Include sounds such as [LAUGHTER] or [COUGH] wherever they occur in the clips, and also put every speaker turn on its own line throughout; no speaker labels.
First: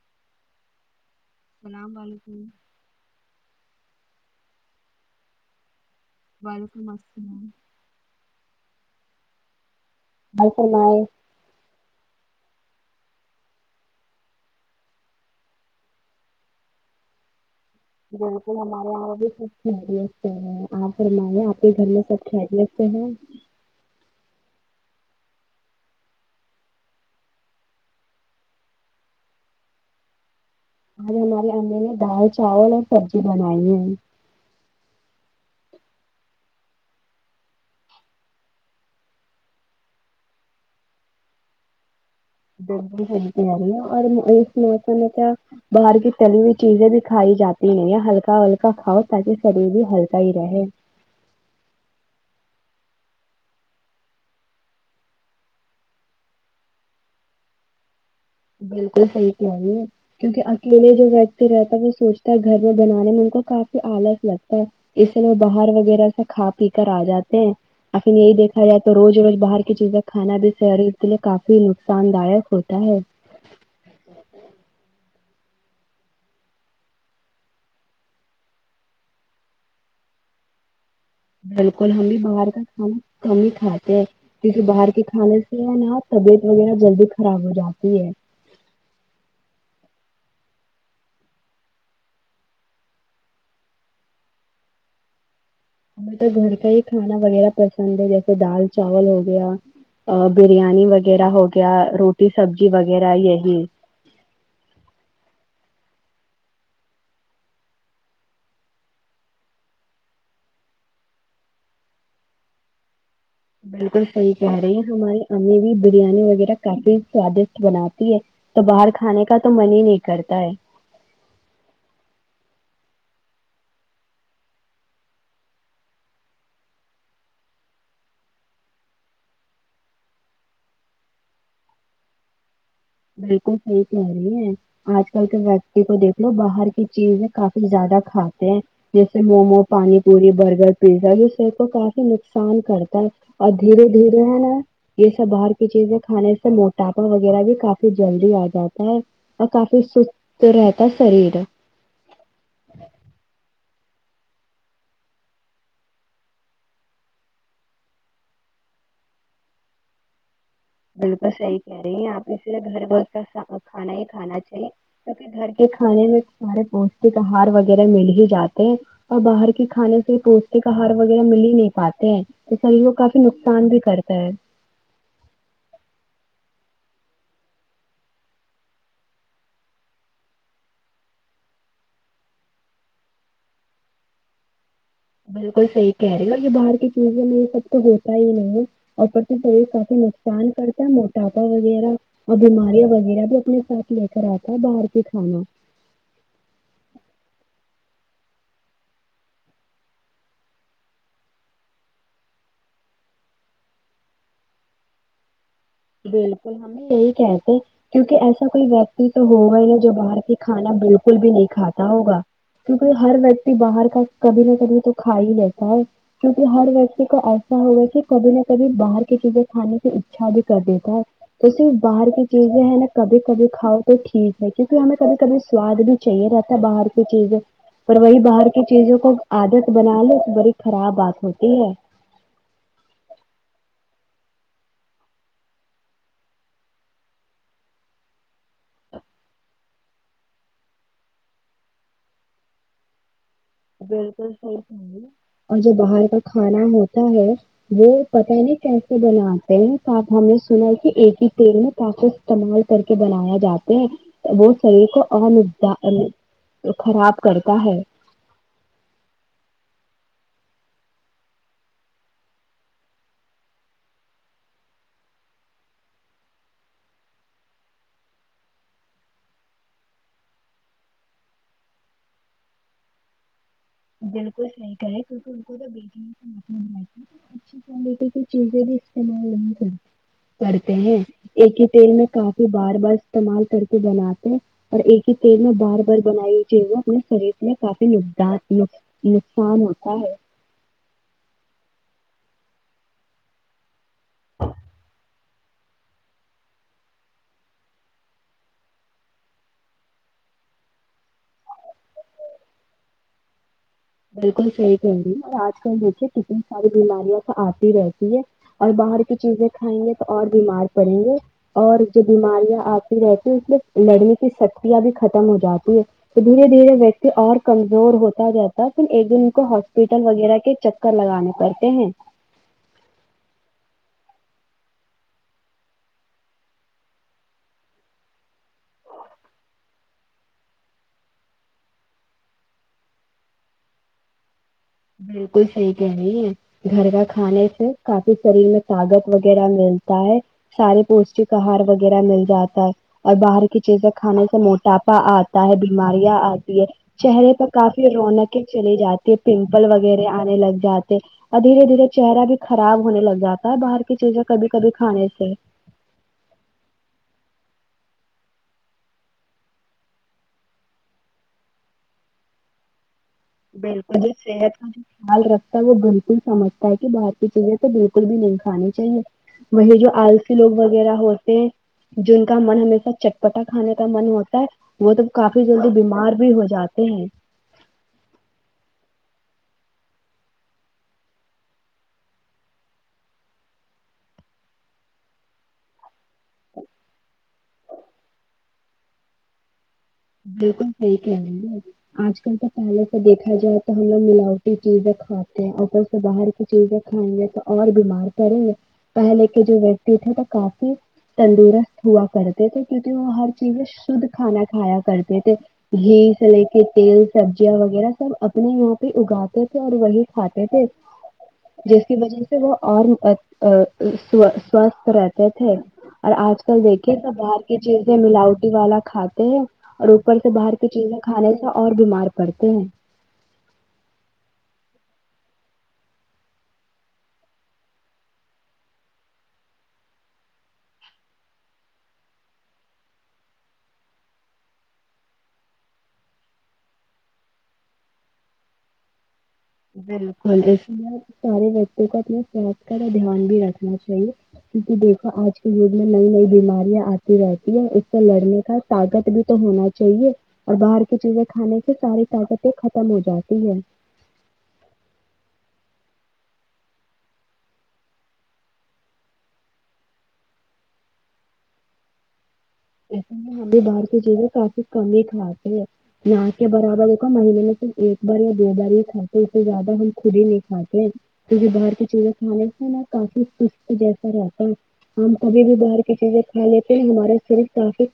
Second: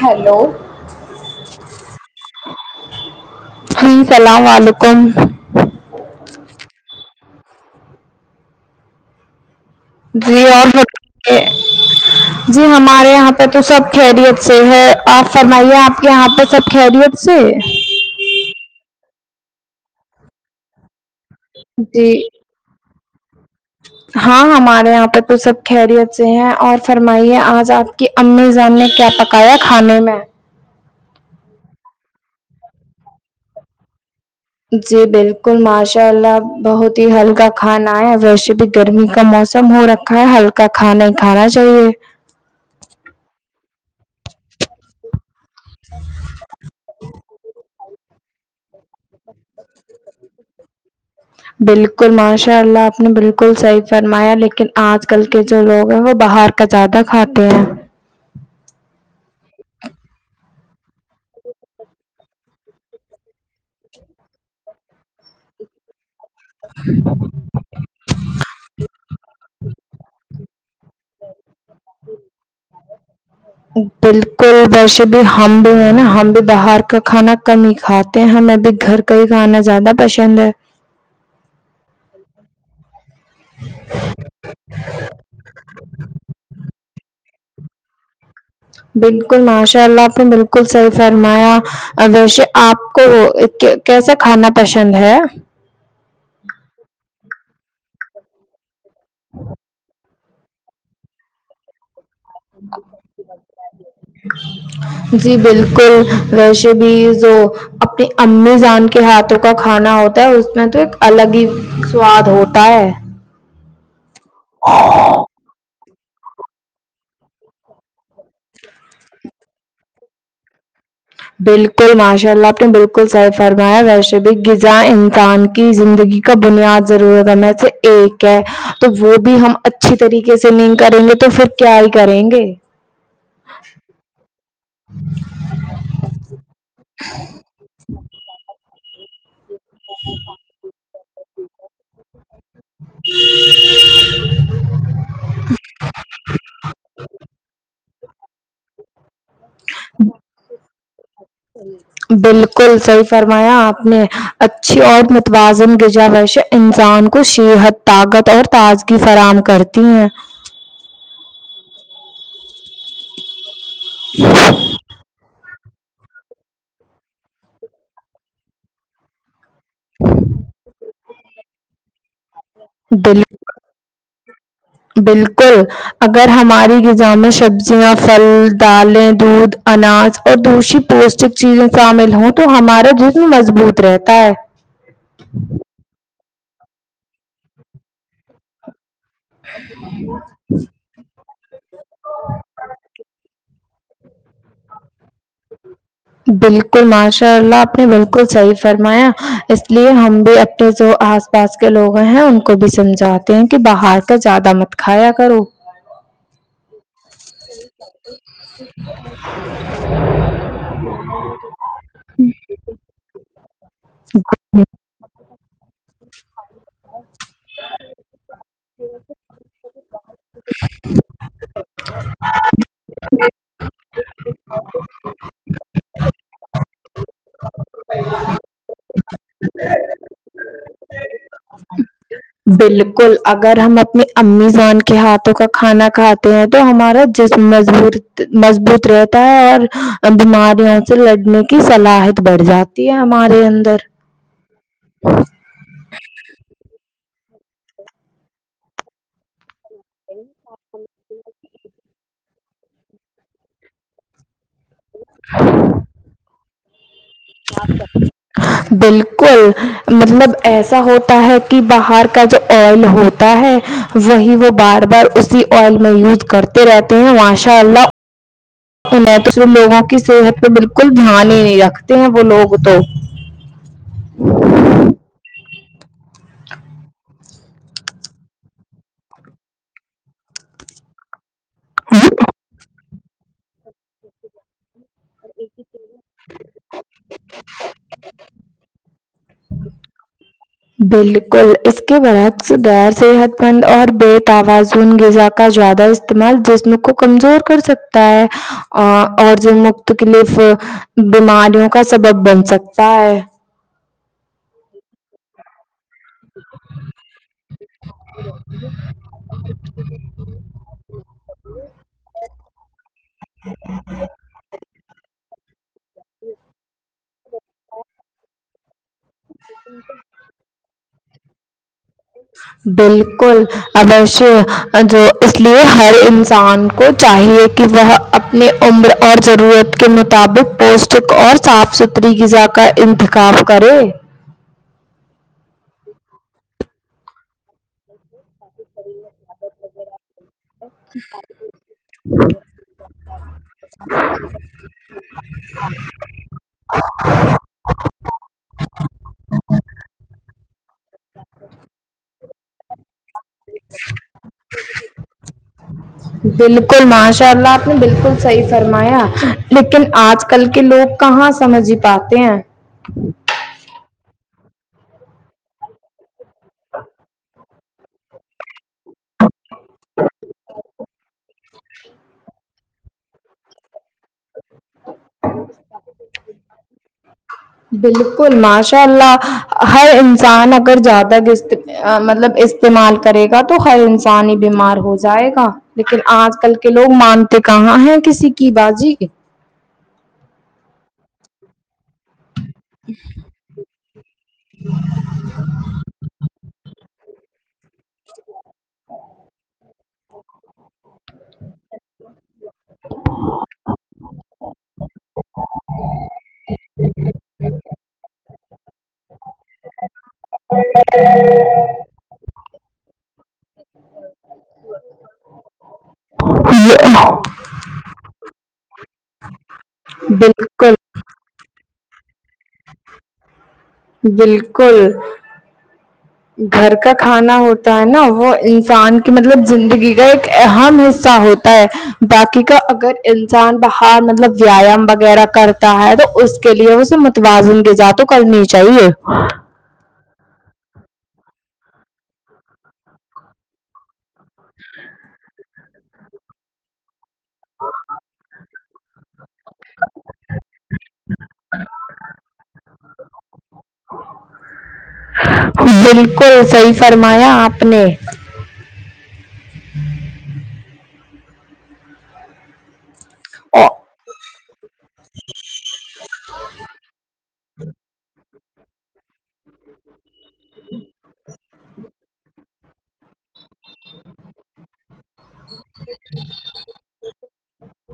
hello
اسلام علیکم
السلام علیکم
وعلیکم السلام
جی
آپ
اور
فرمائے
جی ہمارے یہاں پہ تو سب خیریت سے ہے آپ فرمائیے آپ کے یہاں پہ سب خیریت سے ہے
بالکل ہمارے یہاں وہ بھی سب خریت ہے آپ ہمارے آپ کے گھر میں
جی
سب خریت ہوں
ہاں ہمارے یہاں پہ تو سب خیریت سے ہیں اور فرمائیے آج آپ کہ اممی جان نے کیا پکایا کھانے میں
آج ہماری امی نے دال چاول اور سبزی بنائی ہے
جی بالکل ماشاء اللہ بہت ہی ہلکا کھانا ہے اور ویسے بھی گرمی کا موسم ہو رکھ ہلکا کھا نہیں کھانا چاہیے
گردم ہو جا رہی ہے اور اس موسم میں کیا باہر کی تلی ہوئی چیزیں دکھائی جاتی ہیں ہلکا ہلکا ا کاؤ تاکہ شریر بھی ہلکا ہی رہے
بلکل ماشاء اللہ آپ نے بلکل صحیح فرمایا لیکن آج کل کے جو لوگ ہیں وہ باہر کا زادہ کھاتے ہیں
بلکل صحیح کہےرہی ہیں کیونکہ اکیلے جو ویکتی رہتا ہے وہ سوچتا ہے گھر میں بنانے میں ان کو کافی آلگ لگتا ہے اس لیے وہ باہر وغیرہ سے کھا پی کر آ جاتے ہیں ان یہی دیکھا جائے تو روز روز باہر کی چیزیں کھانا بھی شریر کے لیے کافی نقصان داک ہوتا ہے
بالکل ویش بھی ہم بھی ہے نا ہم بھی باہر کا کھانا کم کھاتے ہیں ہمیں بھی گھر کا ہی کھانا زیادہ پسند ہے
بلکل ہم بھی باہر کا کھانا کم ہی کھاتے ہیں کیوں کی باہر کے کھانے سے نا طبیعت وغیرہ جلدی خراب ہو جاتی ہے
بلکل ماشاء اللہ آپ نے بلکل صحی فرمایا ویسے آپ کو کیسا کھانا پسند ہے
ہمیں تو گھر کا ہی کھانا وغیرہ پسند ہے جیسے دال چاول ہو گیا بریانی وغیرہ ہو گیا روٹی سبزی وغیرہ یہی
جی بلکل ویسے بھی جو اپنی امی جان کے ہاتھوں کا کھانا ہوتا ہے اس میں تو ایک الگ ہی سواد ہوتا ہے
بلکل صحیح کہہ رہی ہماری امی بھی بریانی وغیرہ کافی سوادشٹ بناتی ہے تو باہر کھانے کا تو من ہی نہیں کرتا ہے
بلکل ماشاء اللہ آپ نے بلکل صحی فرمایا ویسے بھی غذا انسان کی زندگی کا بنیاد ضرورتوں میں سے ایک ہے تو وہ بھی ہم اچھی طریقے سے نہیں کریں گے تو پھر کیا ہی کریں گے
بلکل صحیح کہے رہی ہے آج کل کے ویکتی کو دیکھ لو باہر کی چیزیں کافی زیادہ کھاتے ہیں جیسے مومو پانی پوری برگر پیزا بھی صحت کو کافی نقصان کرتا ہے اور دھیرے دھیرے ہے نا یہ سب باہر کی چیزیں کھانے سے موٹاپا وغیرہ بھی کافی فی جلدی آ جاتا ہے اور کافی سست رہتا ہے شریر
بلکل صحیح فرمایا آپ نے اچھی اور متوازن غذا ویشے انسان کو صحت طاقت اور تازگی فراہم کرتی ہیں
بالکل صحیح کہہ رہی ہیں آپ اسے گھر ور کا سادہ کھانا ہی کھانا چاہیے کیوںکہ گھر کھانے میں سارے پوشٹک آہار وغیرہ مل ہی جاتے ہیں اور باہر کے کھانے سے پوشٹک آہار وغیرہ مل ہی نہیں پاتے ہیں تو شریر کو کافی نقصان بھی کرتا ہے
بلکل اگر ہماری غذا میں سبزیاں پھل دالیں دودھ اناج اور دوشی پوشٹک چیزیں شامل ہوں تو ہمارا جسم مضبوط رہتا ہے
بلکل صحیح کہہ رہی ہے یہ باہر کی چیزوں میں یہ سب تو ہوتا ہی نہیں ہے اوپر سے شریر کافی نقصان کرتا ہے ٹاپا وغیرہ اور بیماریاں وغیرہ بھی اپنے ساتھ لے کر آتا ہے باہر کے کھانا
بلکل ماشاء اللہ آپ نے بلکل صحیح فرمایا اس لیے ہم بھی اپنے جو آ پاس کے لوگ ہیں ان کو بھی سمجھاتے ہیں کہ باہر کا زیادہ مت کھایا کرو
بلکل ہم بھی یہی کہتے کیونکہ ایسا کوئی ویکتی تو ہوگا ہی نا جو باہر کی کھانا بلکل بھی نہیں کھاتا ہوگا کیونکہ ہر ویکتی باہر کا کبھی نہ کبھی تو کھا ہی لیتا ہے کیونکہ ہر ویکتی کو ایسا ہوگا کہ کبھی نہ کبھی باہر کی چیزیں کھانے کی اچھا بھی کربے دیتا ہے تو صرف باہر کی چیزے ہے نا کبھی کبھی کاؤ تو ٹھیک ہے کیونکہ ہمیں کبھی کبھی سواد بھی چاہئے رہتا بار چیزیں پر وہی باہر کی چیزوں کو عادت بنا لو تو بڑی خراب بات ہوتی ہے
بلکل اگر ہم اپنی امی زان کے ہاتھوں کا کھانا کھاتے تو ہمارا جسم مضبوط مضبوط رہتا ہے اور بیماریوں سے لڑنے کی صلاحیت بڑھ جاتی ہے ہمارے انرر
بلکل صہی اور جو باہر کا کھانا ہوتا ہے وہ پتا نے کیسے بنا تو آپ ہم نے سنا کہ ایک ہی تیل میں کافی استعمال کر کے بنایا جاتے ہیں وہ شریر کو [UNINTELLIGIBLE] خراب کرتا ہے
بالکل مطلب ایسا ہوتا ہے کہ باہر کا جو آئل ہو تا ہے وہی وہ بار بار اسی آئل میں یوز کرتے رہتے ہیں ماشاء اللہ یں تو صف لوگوں کی صحت پہ بالکل دھیان ہی نہیں رکھتے ہیں وہ لوگ تو
بلکل صحیح کھیرے [UNINTELLIGIBLE] اچھی کوالٹی کی چیزیں بھی استعمال نہیں کر کرتے ہیں ایک ہی تیل میں کافی بار بار استعمال کر کے بناتے اور ایک ہی تیل میں بار بار بنائی ہو چیزہے کو شریر میں کافی مقدار نوق نقصان ہوتا ہے
بالکل اس کے برعکس غیر صحت مند اور بے توازن غذا کا زیادہ استعمال جسم کو کمزور کر سکتا ہے آ اور جو مختکلف بیماریوں کا سبب بن سکتا ہے
بالکل صحیح کہہ رہی اور آج کل فر کتنی ساری بیماریاں سے آتی رہتی ہے اور باہر کی چیزیں کھائیں گے تو اور بیمار پڑیں گے اور جو بیماریاں آپ رہتی مطلب لڑنے کی سک کھولا بھی ختم ہو جاتی ہے تو دھیرے دھیرے ویکتی اور کمزور ہوتا جاتا ہے پھر ایک دن کو ہاسپٹل وغیرہ کے چکر لگانے پڑتے ہیں
بالکل اوشیہ جو اس لیے ہر انسان کو چاہیے کی وہ اپنی عمر اور ضرورت کے مطابق پوسٹ چک اور صاف ستھری غذا کا انتخاب کرے
بالکل صحی کہرہی ہے گھر کا کھانے سے کافی شریر میں طاگت وغیرہ ملتا ہے سارے پوشٹک ہار وغیرہ مل جاتا ہے اور باہر کی چیزیں کھانے سے موٹاپا آتا ہے بیماریاں آتی ہے چہرے پر کافی رونقیں چلی جاتی ہے پنک پل وغیرہ آنے لگ جاتے اور دھیرے دھیرے چہرہ بھی خراب ہونے لگ جا تا ہے باہر کی چیزیں کبھی کبھی کھانے سے
بالکل ماشاء اللہ آپ نے بالکل صحیح فرمایا لیکن آج کل کے لوگ کہاں سمجھ پاتے ہیں
بالکل جی صحت خیال رکھتا ہے وہ بالکل سمجھتا ہے کی باہر کی چیزیں تو بالکل بھی نہیں کھانے چاہے وہی جو آلسی لوگ وغیرہ ہوتے ہیں جن کا من ہمیشہ چٹپٹا کھانے کا من ہوتا ہے وہ تو کافی جلدی بیمار بھی ہو جاتے ہیں
بالکل ماشاء اللہ ہر انسان اگر زیادہ گست مطلب استعمال کرے گا تو ہر انسان ہی بیمار ہو جائے گا لیکن آج کل کے لوگ مانتے کہاں ہیں کسی کی باجی
بالکل صحیح کہہ دہی ہے آج کل تو پہلے سے دیکھا جائے تو ہم لوگ ملاوٹی چیزیں کھاتے ہیں اوپر سے باہر کی چیزیں کھائیں گے تو اور بیمار پڑیں گے پہلے کے جو ویکتی تھے تو کافی تندرست ہوا کرتے تھے کیونکی وہ ہر چیز میں شد کھانا کھایا کرتے تھے گھی سلے کے تیل سبزیاں وغیرہ سب اپنے یہاں پے اگاتے تھے اور وہی کھاتے تھے جس کی وجہ سے وہ اور آ آ سوا سوستھ رہتے تھے اور آج کل دیکھیے سب باہر کی چیزیں ملاوٹی والا کھاتے ہیں اور اوپر سے باہر کی
بالکل
چیزیں کھانے سے اور بیمار پڑتے ہیں
بالکل گھر کا کھانا ہوتا ہے نا وہ انسان کی مطلب زندگی کا ایک اہم حصہ ہو تا ہے باکی کا اگر انسان باہر مطلب ویایام وغیرہ کر تا ہے تو اس کے لیے اسے متوازن غذا تو کرنی چاہیے
بالکل اس لیے سارے بچوں کو اپنے صحت کا دھیان بھی رکھنا چاہیے کیونکی دیکھو آج کے یگ میں نئی نئی بیماریاں آتی رہتی ہے اس سے لڑنے کا طاقت بھی تو ہونا چاہیے اور باہر کی چیزیں کھانے سے ساری طاقتیں ختم ہو جاتی ہے
بالکل صحیح فرمایا آپ نے
ایسے میں ہم بھی
او-
باہر کی چیزیں کافی کم ہی کھاتے ہیں نا کے برابر مہینے میں صرف ایک بار یا دو بار یے کھاتے ہیں اس سے زیادہ ہو خود ہی نہیں کھاتے کیونکی باہر کی چیزیں کھانے سے نا کافی سست جیسا رہتا ہے ہم کبھی بھی باہر کی چیزیں کھا لیتے ہمارے شریر کافی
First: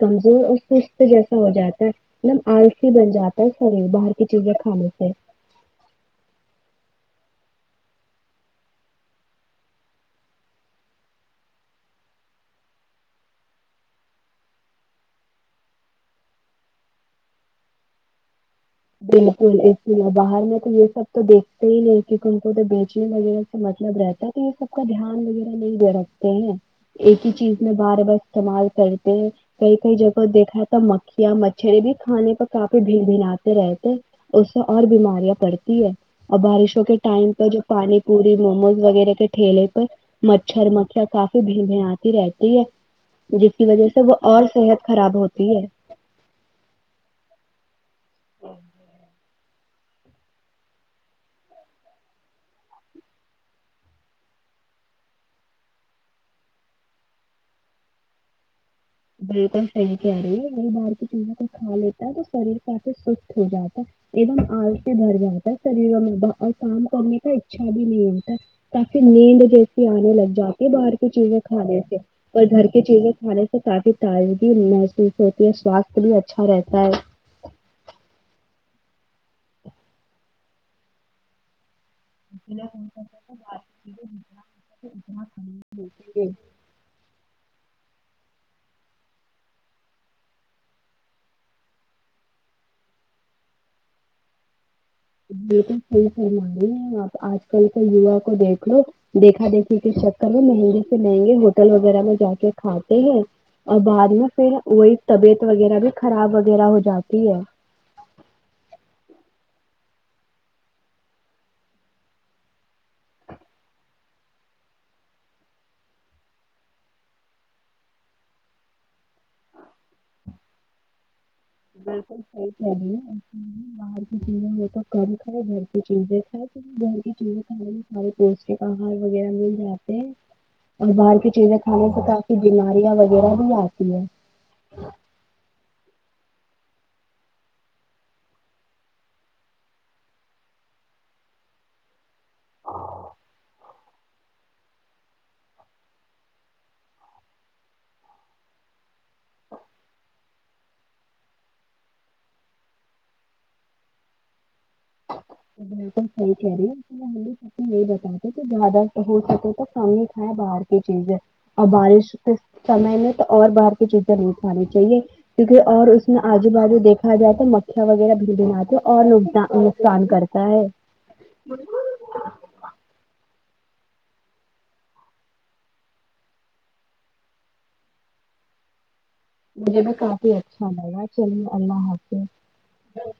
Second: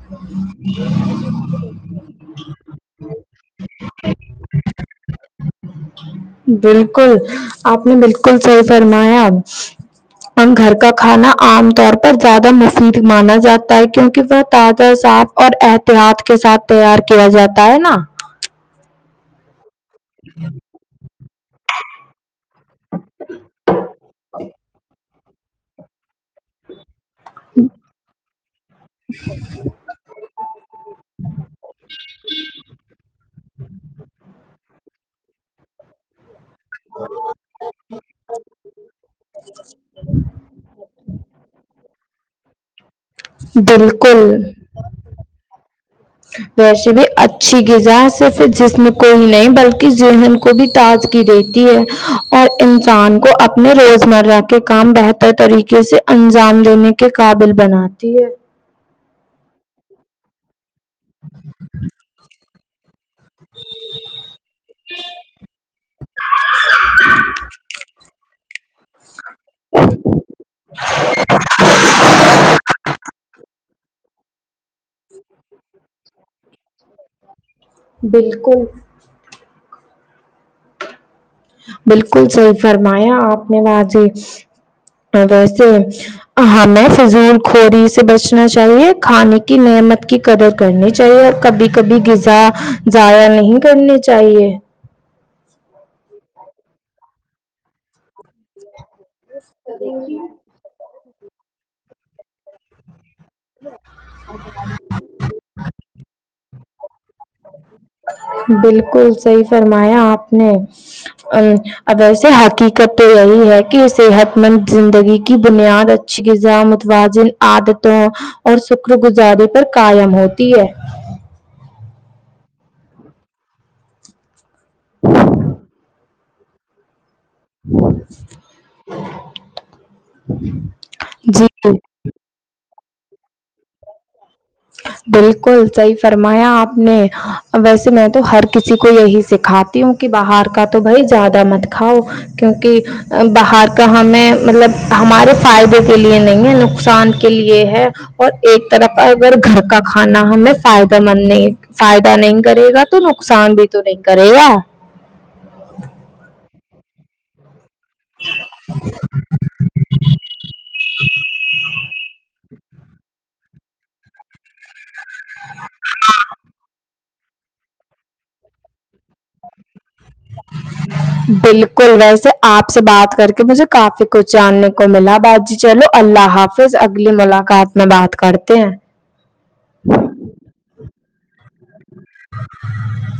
کمزور اور سست جیسا ہو جاتا ہے نم آلسی بن جاتا ہے شریر باہر کی چیزیں کھانے سے
بالکل آپ نے بالکل صحیح فرمایا ہم گھر کا کھانا عام طور پر زیادہ مفید مانا جاتا ہے کیونکی وہ تازہ صاف اور احتیاط کے ساتھ تیار کیا جاتا ہے نا
بالکل اسی لیے باہر میں تو یہ سب تو دیکھتے ہی نہیں کے ان کو تو بیچینے وغیرہ سے مطلب رہتا ہے تو یہ سب کا دھیان وغیرہ نہیں دے رہا صحیح ہے ایک ہی چیز میں بار بار استعمال کرتے ہیں کئی کئی جگہ دیکھا تھا مکھیاں مچھر بھی کھانے پہ کافی بھی بھین آتی رہےتے اس سے اور بیماریاں پڑتی ہے اور بارشوں کے ٹائم پر جو پانی پوری موموز وغیرہ کے ٹھیلے پر مچھر مکھیا کافی بھین بھینا آتی رہتی ہے جس کی وجہ سے وہ
بالکل
اور صحت خراب ہوتی ہے
ویسے بھی اچھی غذا صرف جسم کوئی نہیں بلکہ ذہن کو بھی تازگی دیتی ہے اور انسان کو اپنے روزمرہ کے کام بہتر طریقے سے انجام لینے کے قابل بناتی ہے
بالکل صحیح کہہ رہی ہے نئی باہار کی چیزیں کھ کھا لیتا ہے تو شریر کافی سست ہو جاتا ایک دم السی بھر جاتا ہے شریروں میں اور کام کرنے کا ایکشا بھی نہیں ہوتا تاکہ نیند جیسی آنے لگ جاتی باہر کی چیزیں کھانے سے اور گھر کی چیزیں کھانے سے کافی تازگی محسوس ہوتی ہے سواستھ بھی اچھا رہتا ہے
بالکل بالکل صحیح فرمایا آپ نے واضی ویسے
ہے
ہ میںی فضول کوری سے بچنا چاہیے کھانے کی نعمت کی قدر کرنی چاہیے اور کبھی کبھی ضائع نہیں کرنی چاہیے
یہ تو صحیح فرمانی آپ آج کل کے یوا کو دیکھ لو دیکھا دیکھی کے چکر میں مہنگے سے مہنگے ہوٹل وغیرہ میں جا کے کھاتے ہیں اور بعد میں پھر وہی طبیعت وغیرہ بھی خراب وغیرہ ہو جاتی ہے
بالکل صحیح فرمایا آپ نے ا اگر سے حقیقت تو یہی ہے کہ صحت مند زندگی کی بنیاد ا اچھی غذا متوازن عادتوں اور شکر گزاریے پر قائم ہوتی ہے
بالکل صحیح چلیے باہر کی چیزیں تو کم کھے گھر کی چیزیں گھر ہی سارے سارے [UNINTELLIGIBLE] وغیرہ مل جاتے ہیں اور باہر کی چیزیں
جی
کھانے سے کافی بیماریاں وغیرہ بھی آتی ہیں
بالکل صحیح فرمایا آپ نے ویسے میں تو ہر کسی کو یہی سکھا تی ہوں کہ باہر کا تو بائی زیادہ مت کھاؤ کیونکہ باہر کا ہمیں مطلب ہمارے فائدے کے لیے نہیں ہے نقصان کے لیے ہے اور ایک طرف اگر گھر کا کھانا ہمیں فائدہ مند نہیں فائدہ نہیں کرے گا تو نقصان بھی تو نہیں کرے گا
بالکل صحیح کہ رہی ہے یہ نہیں بتاتے کہ زیادہ ہو سکے تو کم ہی کھائے باہر کی چیزیں اور بارش اسمے میں تو اور باہر کی چیزیں نہیں کھانی چاہیے کیونکہ اور اس نے آجو بازو دیکھ کھا جاتا مچھا وغیرہ بھی دناتے اور نقصان کرتا ہے
بالکل ویسے آپ سے بات کر کے مجھے کافی کچھ جاننے کو ملا بات جی چلو اللہ حافظ اگلی ملاقات میں بات کرتے ہیں
مجھے بھی کافی اچھا لگا چلے اللہ حافظ